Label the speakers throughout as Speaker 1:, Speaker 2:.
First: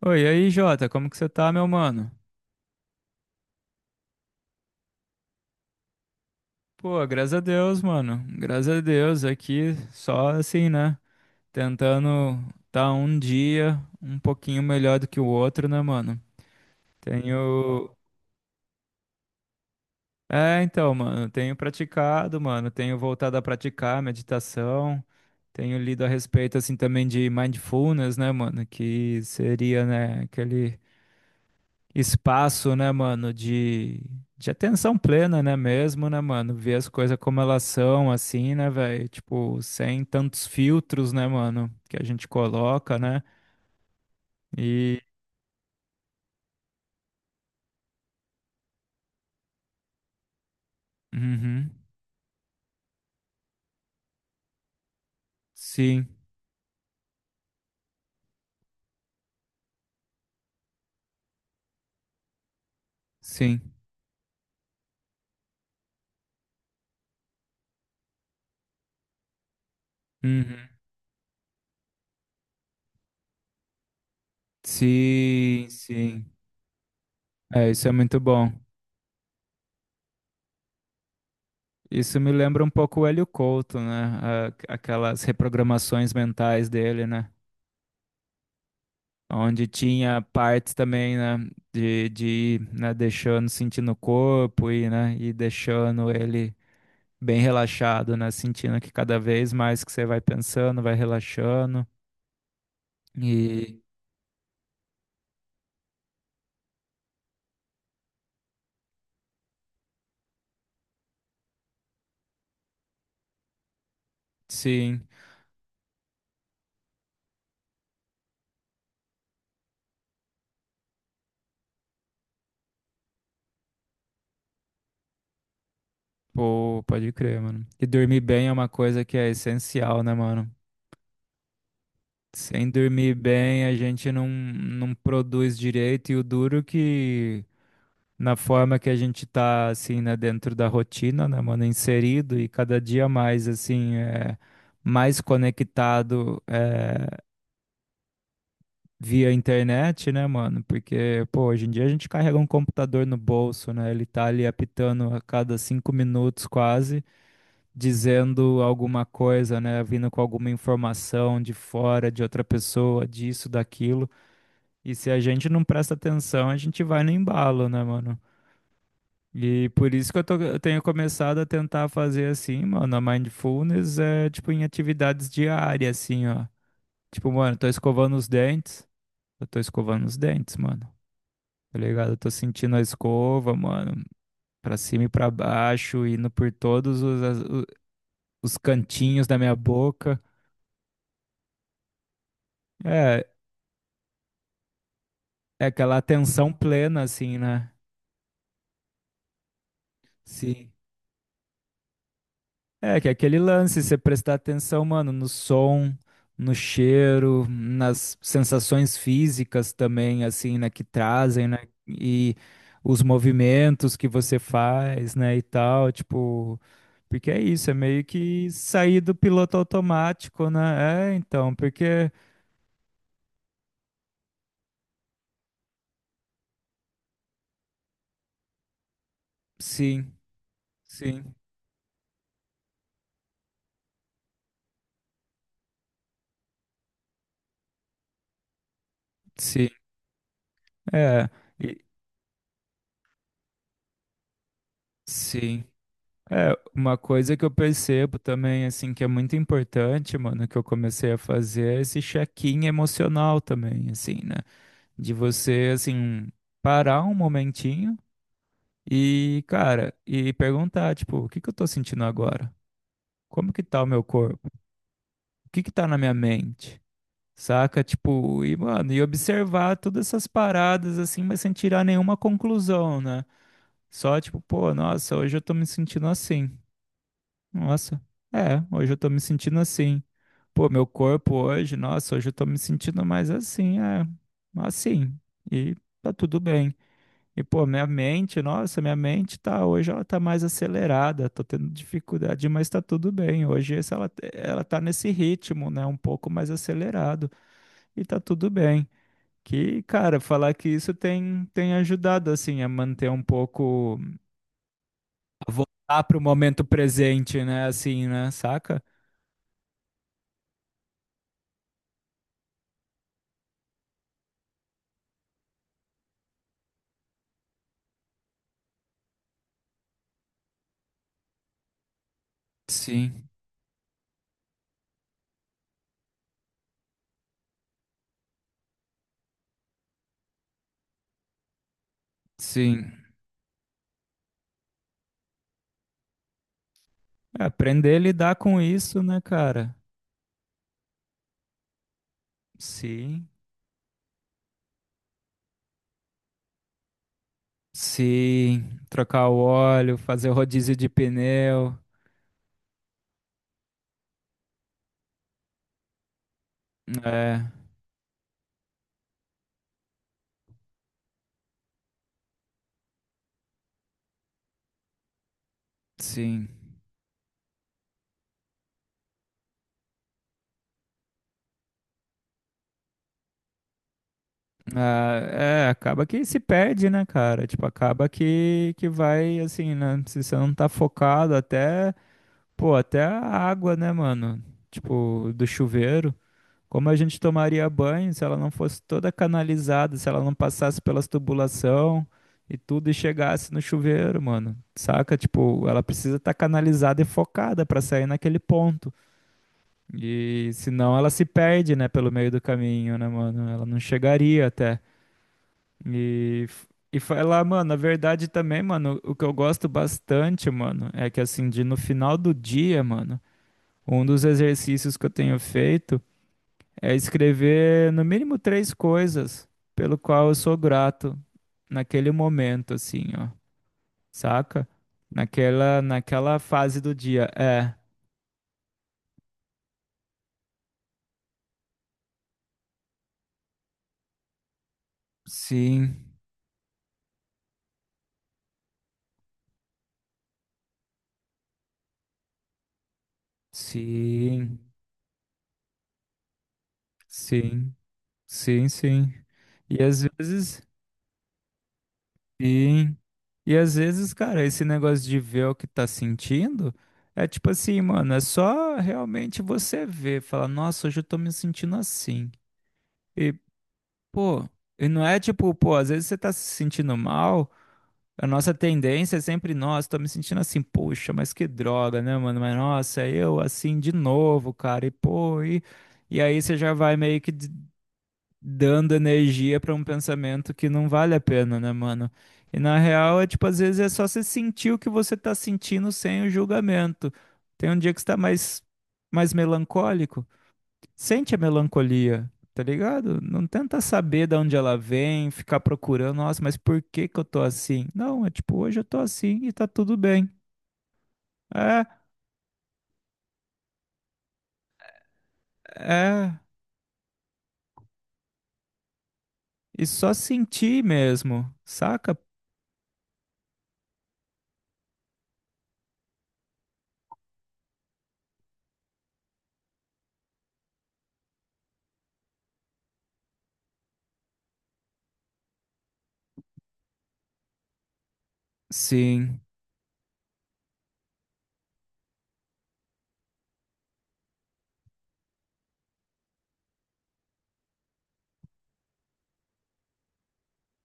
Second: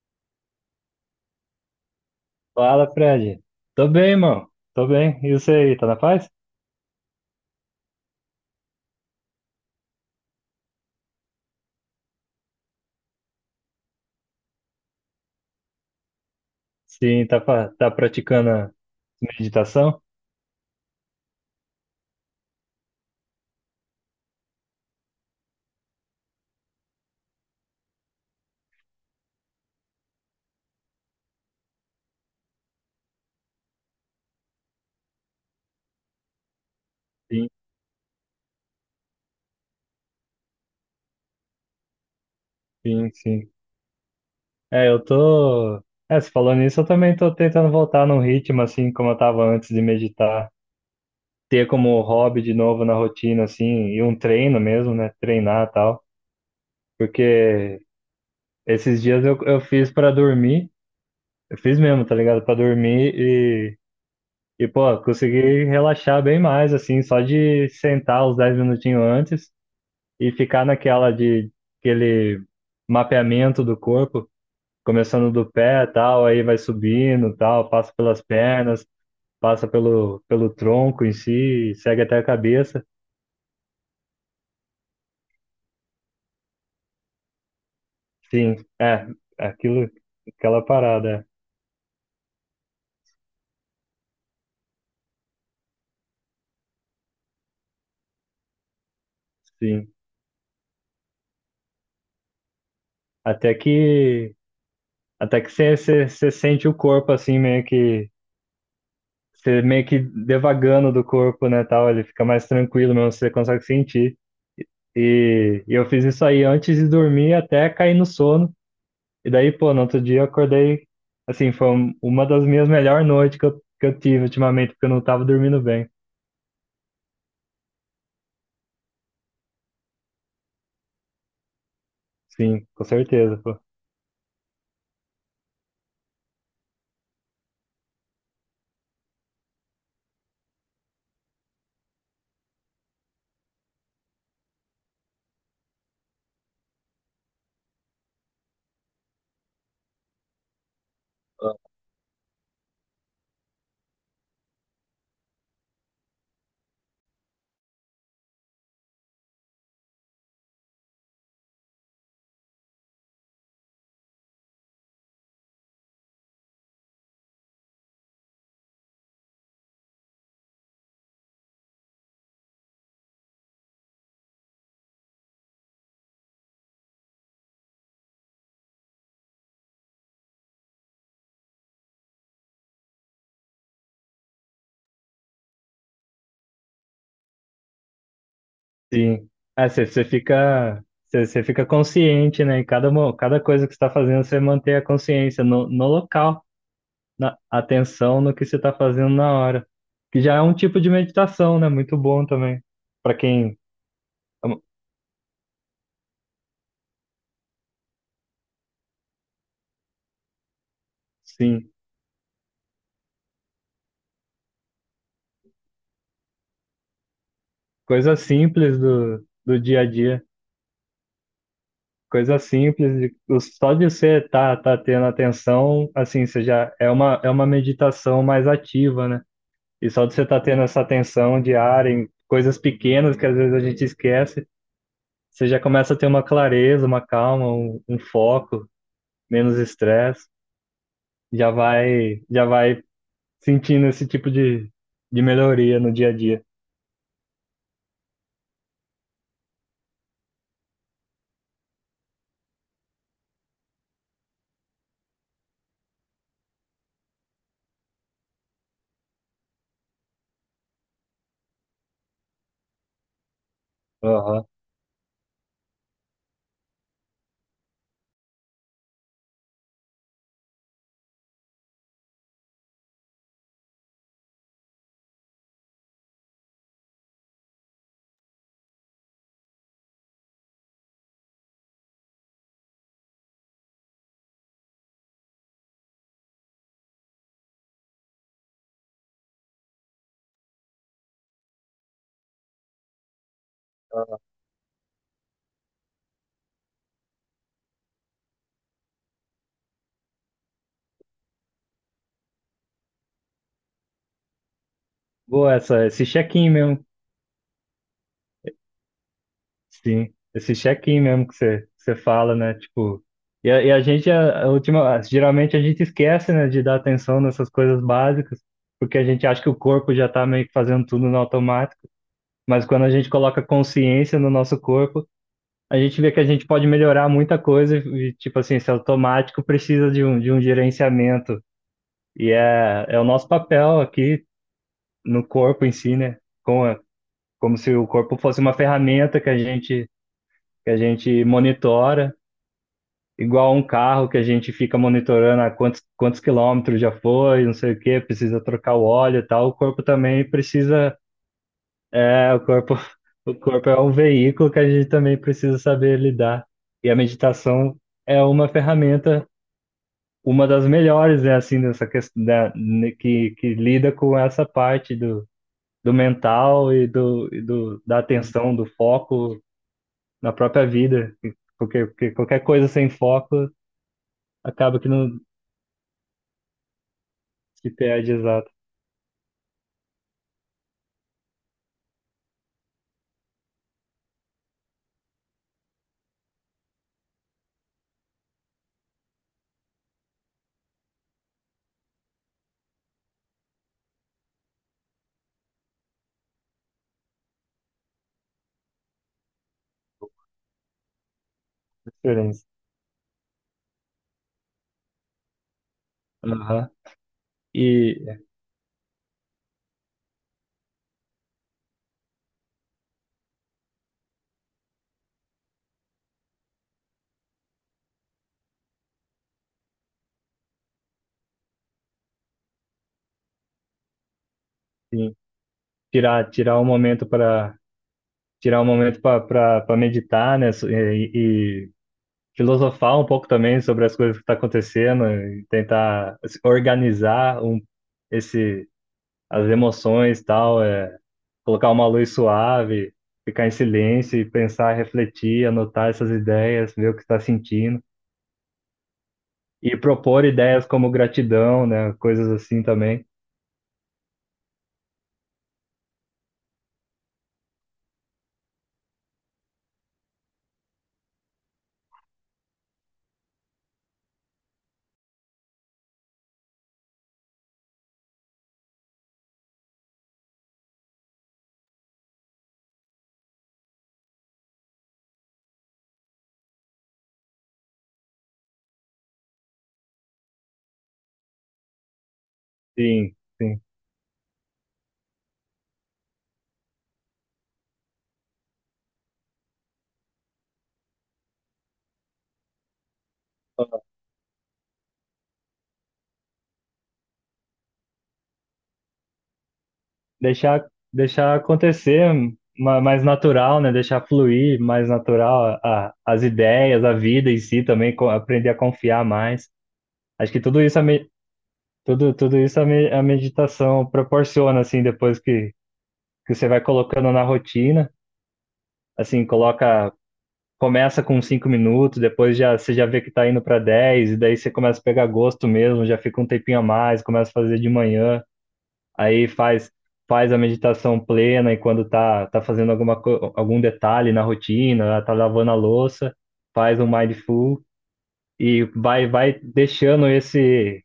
Speaker 1: Oi, e aí, Jota, como que você tá, meu mano?
Speaker 2: Fala, Fred. Tô bem, mano. Tô bem. E você aí, tá na paz?
Speaker 1: Pô, graças a Deus, mano. Graças a Deus, aqui só assim, né? Tentando tá um dia um pouquinho melhor do que o outro, né, mano?
Speaker 2: Sim, tá, tá
Speaker 1: Tenho.
Speaker 2: praticando a meditação?
Speaker 1: Mano, tenho praticado, mano, tenho voltado a praticar meditação, tenho lido a respeito, assim, também de mindfulness, né, mano? Que seria, né, aquele espaço, né, mano, de atenção plena, né, mesmo, né, mano, ver as coisas como
Speaker 2: Sim,
Speaker 1: elas são, assim, né, velho, tipo, sem tantos filtros, né, mano, que a gente coloca,
Speaker 2: sim, sim. É,
Speaker 1: e,
Speaker 2: eu tô. É, se falando nisso, eu também tô tentando voltar num ritmo assim como eu tava antes de meditar. Ter
Speaker 1: uhum,
Speaker 2: como hobby de novo na rotina, assim, e um treino mesmo, né? Treinar e tal.
Speaker 1: sim,
Speaker 2: Porque esses dias eu fiz pra dormir. Eu fiz mesmo, tá ligado? Pra dormir.
Speaker 1: sim,
Speaker 2: E, pô, consegui relaxar bem mais, assim, só de sentar os 10 minutinhos antes e ficar
Speaker 1: uhum,
Speaker 2: naquela de aquele mapeamento do corpo, começando do
Speaker 1: sim,
Speaker 2: pé, tal,
Speaker 1: sim,
Speaker 2: aí vai subindo, tal,
Speaker 1: é, isso é
Speaker 2: passa
Speaker 1: muito
Speaker 2: pelas
Speaker 1: bom.
Speaker 2: pernas, passa pelo tronco em si, segue até
Speaker 1: Isso
Speaker 2: a
Speaker 1: me lembra um
Speaker 2: cabeça.
Speaker 1: pouco o Hélio Couto, né, aquelas reprogramações mentais dele, né.
Speaker 2: Sim, é,
Speaker 1: Onde
Speaker 2: aquilo,
Speaker 1: tinha
Speaker 2: aquela
Speaker 1: partes também,
Speaker 2: parada, é.
Speaker 1: né, de ir, né, deixando, sentindo o corpo e, né, e deixando ele bem relaxado, né, sentindo que cada vez mais que
Speaker 2: Sim.
Speaker 1: você vai pensando, vai relaxando.
Speaker 2: Até
Speaker 1: E
Speaker 2: que, até que você sente o corpo, assim, meio que você meio que devagando do corpo, né, tal, ele fica mais tranquilo mesmo, você consegue sentir.
Speaker 1: sim,
Speaker 2: E eu fiz isso aí antes de dormir até cair no sono. E daí, pô, no outro dia eu acordei, assim, foi uma das minhas melhores noites que eu tive ultimamente, porque eu não tava dormindo bem.
Speaker 1: pô, pode crer, mano. E dormir bem é uma coisa que é essencial, né, mano?
Speaker 2: Sim,
Speaker 1: Sem
Speaker 2: com
Speaker 1: dormir
Speaker 2: certeza, pô.
Speaker 1: bem, a gente não produz direito e o duro que na forma que a gente tá, assim, né, dentro da rotina, né, mano, inserido e cada dia mais, assim, é, mais conectado é, via internet, né, mano? Porque, pô, hoje em dia a gente carrega um computador no bolso, né? Ele tá ali apitando a cada 5 minutos quase, dizendo alguma coisa, né? Vindo com alguma informação de fora, de outra pessoa, disso, daquilo. E se a gente não presta atenção, a gente vai no embalo, né, mano? E por isso que eu tenho começado a tentar fazer assim, mano, a mindfulness é tipo em atividades diárias, assim, ó. Tipo, mano, tô escovando os dentes. Eu tô escovando os dentes, mano. Tá ligado? Eu tô sentindo a escova, mano, pra cima e pra baixo, indo por todos os, as- o- os cantinhos
Speaker 2: Sim.
Speaker 1: da minha
Speaker 2: É, você você
Speaker 1: boca.
Speaker 2: fica, você você fica consciente, né? Em cada,
Speaker 1: É,
Speaker 2: cada coisa que você está fazendo, você mantém a consciência
Speaker 1: é
Speaker 2: no
Speaker 1: aquela
Speaker 2: local.
Speaker 1: atenção plena, assim,
Speaker 2: Na
Speaker 1: né?
Speaker 2: atenção no que você está fazendo na hora, que já é um
Speaker 1: Sim.
Speaker 2: tipo de meditação, né? Muito bom também
Speaker 1: É, que é
Speaker 2: para
Speaker 1: aquele
Speaker 2: quem,
Speaker 1: lance, você prestar atenção, mano, no som, no cheiro, nas sensações físicas também, assim, né, que trazem, né,
Speaker 2: sim,
Speaker 1: e os movimentos que você faz, né, e tal, tipo, porque é isso, é meio
Speaker 2: coisa
Speaker 1: que
Speaker 2: simples
Speaker 1: sair do
Speaker 2: do,
Speaker 1: piloto
Speaker 2: do dia a dia,
Speaker 1: automático, né, é, então, porque,
Speaker 2: coisa simples só de você tá tendo atenção, assim, você já é uma meditação mais ativa, né? E só
Speaker 1: sim,
Speaker 2: de você estar tendo essa
Speaker 1: sim,
Speaker 2: atenção diária em coisas pequenas que às vezes a gente esquece, você já começa a ter uma clareza, uma calma, um foco, menos
Speaker 1: sim,
Speaker 2: estresse,
Speaker 1: é,
Speaker 2: já
Speaker 1: e-
Speaker 2: vai já vai sentindo esse tipo de
Speaker 1: sim.
Speaker 2: melhoria no dia a dia.
Speaker 1: É, uma coisa que eu percebo também, assim, que é muito importante, mano, que eu comecei a fazer é esse check-in emocional também, assim, né? De você, assim, parar um momentinho e, cara, e perguntar, tipo, o que que eu tô sentindo agora? Como que tá o meu
Speaker 2: Aham.
Speaker 1: corpo? O que que tá na minha mente? Saca? Tipo, e, mano, e observar todas essas paradas, assim, mas sem tirar nenhuma conclusão, né? Só, tipo, pô, nossa, hoje eu tô me sentindo assim. Nossa, é, hoje eu tô me sentindo assim. Pô, meu corpo hoje, nossa, hoje eu tô me sentindo mais assim, é, assim, e tá tudo bem. E, pô, minha mente, nossa, minha mente tá, hoje ela tá mais acelerada, tô tendo dificuldade, mas tá tudo bem. Hoje ela tá nesse ritmo, né, um pouco mais acelerado, e tá tudo bem. Que, cara, falar que isso tem ajudado, assim, a manter um pouco, a
Speaker 2: Boa, essa,
Speaker 1: voltar
Speaker 2: esse
Speaker 1: pro
Speaker 2: check-in
Speaker 1: momento
Speaker 2: mesmo.
Speaker 1: presente, né, assim, né, saca?
Speaker 2: Sim, esse check-in mesmo que você fala, né? Tipo, e a gente, a última, geralmente a gente esquece, né, de dar atenção nessas coisas básicas, porque a gente acha que o corpo já tá meio que fazendo tudo no automático, mas quando a gente
Speaker 1: Sim.
Speaker 2: coloca consciência no nosso corpo, a gente vê que a gente pode melhorar muita coisa e, tipo assim, esse automático precisa de um gerenciamento. E é,
Speaker 1: Sim.
Speaker 2: é o nosso papel aqui no corpo em si, né? Com a-
Speaker 1: É,
Speaker 2: como se o
Speaker 1: aprender a
Speaker 2: corpo
Speaker 1: lidar
Speaker 2: fosse uma
Speaker 1: com isso, né,
Speaker 2: ferramenta que a
Speaker 1: cara?
Speaker 2: gente, que a gente monitora,
Speaker 1: Sim.
Speaker 2: igual um carro que a gente fica monitorando a quantos quilômetros já foi, não sei o quê, precisa trocar
Speaker 1: Sim.
Speaker 2: o óleo e
Speaker 1: Trocar o
Speaker 2: tal. O corpo
Speaker 1: óleo,
Speaker 2: também
Speaker 1: fazer o rodízio de
Speaker 2: precisa,
Speaker 1: pneu.
Speaker 2: é, o corpo, o corpo é um veículo que a gente também precisa saber lidar. E a
Speaker 1: É,
Speaker 2: meditação é uma ferramenta, uma das melhores, né, assim, dessa questão, da, né, que lida com essa parte do
Speaker 1: sim.
Speaker 2: mental e do da atenção, do foco na própria vida. Porque qualquer coisa sem foco acaba que não
Speaker 1: Ah, é, acaba que se perde, né, cara? Tipo,
Speaker 2: que
Speaker 1: acaba
Speaker 2: perde exato
Speaker 1: que vai, assim, né? Se você não tá focado, até, pô, até a água, né, mano? Tipo, do chuveiro. Como a gente tomaria banho se ela não fosse toda canalizada, se ela não passasse pelas tubulação e tudo e chegasse no chuveiro, mano? Saca? Tipo, ela precisa estar canalizada e focada pra sair naquele ponto. E senão ela se perde, né,
Speaker 2: a
Speaker 1: pelo meio do
Speaker 2: diferença.
Speaker 1: caminho, né, mano? Ela não chegaria até. E
Speaker 2: Aham.
Speaker 1: e falar, mano, na
Speaker 2: E
Speaker 1: verdade também, mano, o que eu gosto bastante, mano, é que assim, de no final do dia, mano, um dos exercícios que eu tenho feito é escrever no mínimo três coisas pelo qual eu sou grato naquele momento, assim, ó, saca?
Speaker 2: assim,
Speaker 1: Naquela,
Speaker 2: tirar
Speaker 1: naquela
Speaker 2: tirar um
Speaker 1: fase do
Speaker 2: momento
Speaker 1: dia.
Speaker 2: para
Speaker 1: É,
Speaker 2: tirar um momento para meditar, né? E filosofar um pouco também sobre as coisas que estão acontecendo e
Speaker 1: sim,
Speaker 2: tentar assim, organizar um, esse as emoções e tal. É, colocar uma luz suave, ficar em silêncio e
Speaker 1: sim,
Speaker 2: pensar, refletir, anotar essas ideias, ver o que está
Speaker 1: sim,
Speaker 2: sentindo
Speaker 1: sim, sim.
Speaker 2: e
Speaker 1: E às
Speaker 2: propor
Speaker 1: vezes,
Speaker 2: ideias como gratidão, né? Coisas assim
Speaker 1: sim.
Speaker 2: também.
Speaker 1: E às vezes, cara, esse negócio de ver o que tá sentindo é tipo assim, mano, é só realmente você ver, falar, nossa, hoje eu tô me sentindo assim. Pô, e não é tipo, pô, às vezes você tá se sentindo mal, a nossa tendência é sempre, nossa, tô me sentindo assim, poxa, mas que droga, né, mano? Mas nossa, eu assim de novo, cara, e aí você já vai dando energia pra um pensamento que não vale a pena, né, mano? E na
Speaker 2: Sim,
Speaker 1: real é tipo, às
Speaker 2: sim.
Speaker 1: vezes é só você sentir o que você tá sentindo sem o julgamento. Tem um dia que você tá mais melancólico sente a melancolia, tá ligado? Não tenta saber de onde ela vem, ficar procurando, nossa, mas por que que eu tô assim? Não, é tipo, hoje eu tô assim e tá tudo bem.
Speaker 2: Deixar, deixar
Speaker 1: É,
Speaker 2: acontecer mais natural, né? Deixar fluir mais natural as
Speaker 1: é,
Speaker 2: ideias, a vida em si também, aprender a confiar mais.
Speaker 1: e só
Speaker 2: Acho que tudo isso
Speaker 1: sentir mesmo, saca?
Speaker 2: a meditação proporciona, assim, depois que você vai colocando na rotina, assim, coloca começa com 5 minutos, depois já você já vê que tá indo para 10 e daí você começa a pegar gosto mesmo, já fica um tempinho a mais, começa a fazer de manhã, aí
Speaker 1: Sim,
Speaker 2: faz a meditação plena e quando tá fazendo algum detalhe na rotina, tá lavando a louça, faz um mindful e vai deixando esse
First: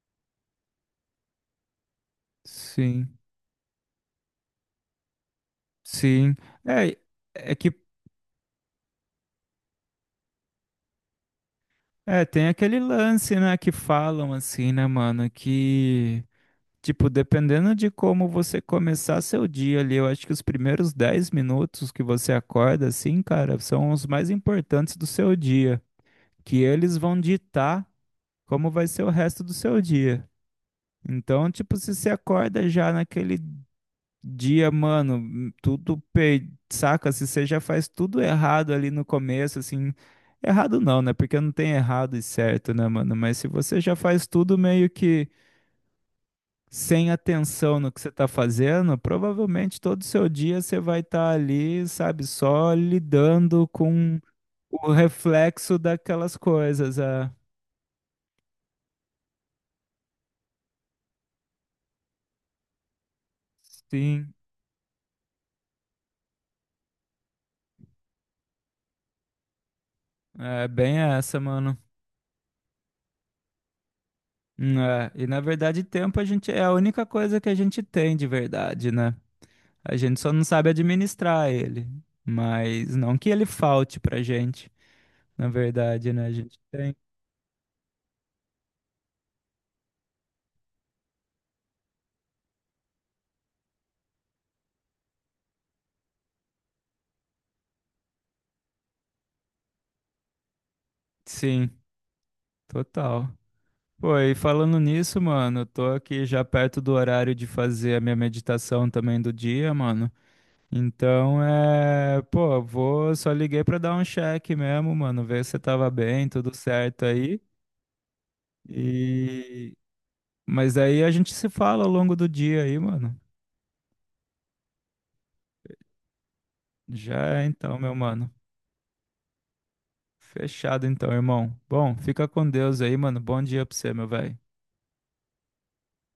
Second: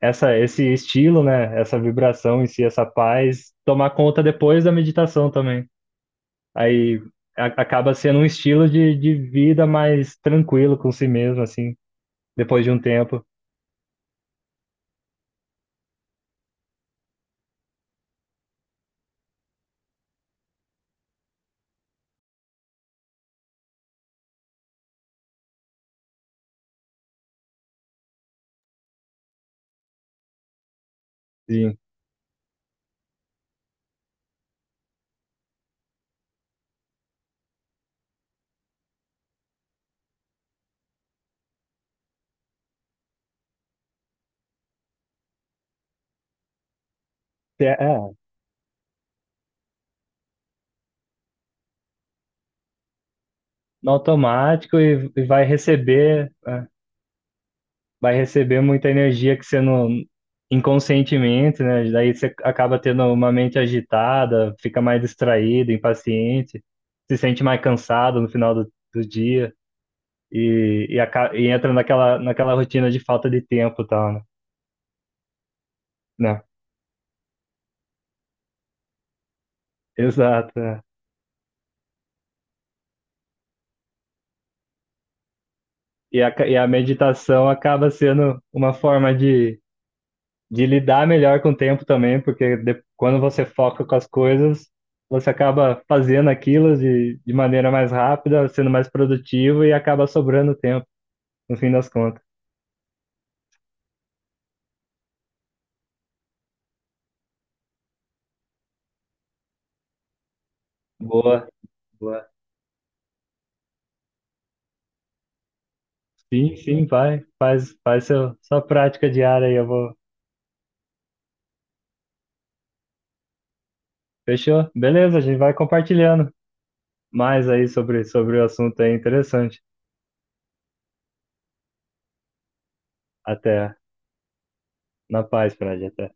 Speaker 2: essa esse estilo, né, essa vibração em si, essa
Speaker 1: sim,
Speaker 2: paz tomar conta depois da meditação também.
Speaker 1: sim. É,
Speaker 2: Aí
Speaker 1: é que,
Speaker 2: acaba sendo um estilo de vida mais tranquilo com si mesmo, assim,
Speaker 1: tem
Speaker 2: depois de
Speaker 1: aquele
Speaker 2: um tempo.
Speaker 1: lance, né, que falam assim, né, mano, que tipo, dependendo de como você começar seu dia ali, eu acho que os primeiros 10 minutos que você acorda, assim, cara, são os mais importantes do seu dia, que eles vão ditar como vai ser o resto do seu dia. Então, tipo,
Speaker 2: De,
Speaker 1: se você acorda já naquele dia, mano, tudo pe... saca? Se você já faz tudo errado ali no começo, assim, errado não, né? Porque não tem errado e certo, né, mano? Mas se você já faz tudo meio que sem
Speaker 2: é,
Speaker 1: atenção no que você
Speaker 2: é,
Speaker 1: está fazendo, provavelmente todo o seu dia você vai estar ali, sabe, só lidando
Speaker 2: no
Speaker 1: com
Speaker 2: automático
Speaker 1: o
Speaker 2: e vai
Speaker 1: reflexo
Speaker 2: receber,
Speaker 1: daquelas
Speaker 2: é,
Speaker 1: coisas. É.
Speaker 2: vai receber muita energia que você não, inconscientemente, né? Daí você acaba tendo uma mente
Speaker 1: Sim,
Speaker 2: agitada, fica mais distraído, impaciente, se sente mais cansado no final do dia
Speaker 1: é
Speaker 2: e, e,
Speaker 1: bem
Speaker 2: aca-
Speaker 1: essa,
Speaker 2: e entra
Speaker 1: mano.
Speaker 2: naquela rotina de falta de tempo e tal, né?
Speaker 1: É. E na verdade, tempo a
Speaker 2: Né?
Speaker 1: gente é a única coisa que a gente tem de verdade, né? A gente só não
Speaker 2: Exato.
Speaker 1: sabe
Speaker 2: É.
Speaker 1: administrar ele. Mas não que ele falte pra gente, na verdade,
Speaker 2: E
Speaker 1: né?
Speaker 2: a,
Speaker 1: A
Speaker 2: ca- e
Speaker 1: gente
Speaker 2: a
Speaker 1: tem.
Speaker 2: meditação acaba sendo uma forma de lidar melhor com o tempo também, porque quando você foca com as coisas, você acaba fazendo aquilo de maneira mais rápida, sendo mais produtivo e acaba sobrando tempo, no
Speaker 1: Sim,
Speaker 2: fim das contas.
Speaker 1: total. Pô, e falando nisso, mano, eu tô aqui já perto do horário de fazer a minha meditação também do dia, mano. Então
Speaker 2: Boa,
Speaker 1: é,
Speaker 2: boa.
Speaker 1: pô, vou, só liguei pra dar um check mesmo, mano, ver se você tava bem, tudo
Speaker 2: Sim, sim,
Speaker 1: certo
Speaker 2: vai.
Speaker 1: aí.
Speaker 2: Faz seu, sua prática diária aí, eu
Speaker 1: E
Speaker 2: vou.
Speaker 1: mas aí a gente se fala ao longo do dia aí, mano.
Speaker 2: Fechou? Beleza, a gente vai compartilhando
Speaker 1: Já é
Speaker 2: mais aí
Speaker 1: então, meu
Speaker 2: sobre,
Speaker 1: mano.
Speaker 2: sobre o assunto aí, interessante.
Speaker 1: Fechado então, irmão. Bom, fica com Deus aí, mano. Bom dia pra
Speaker 2: Até
Speaker 1: você, meu velho.
Speaker 2: na paz, Fred. Até.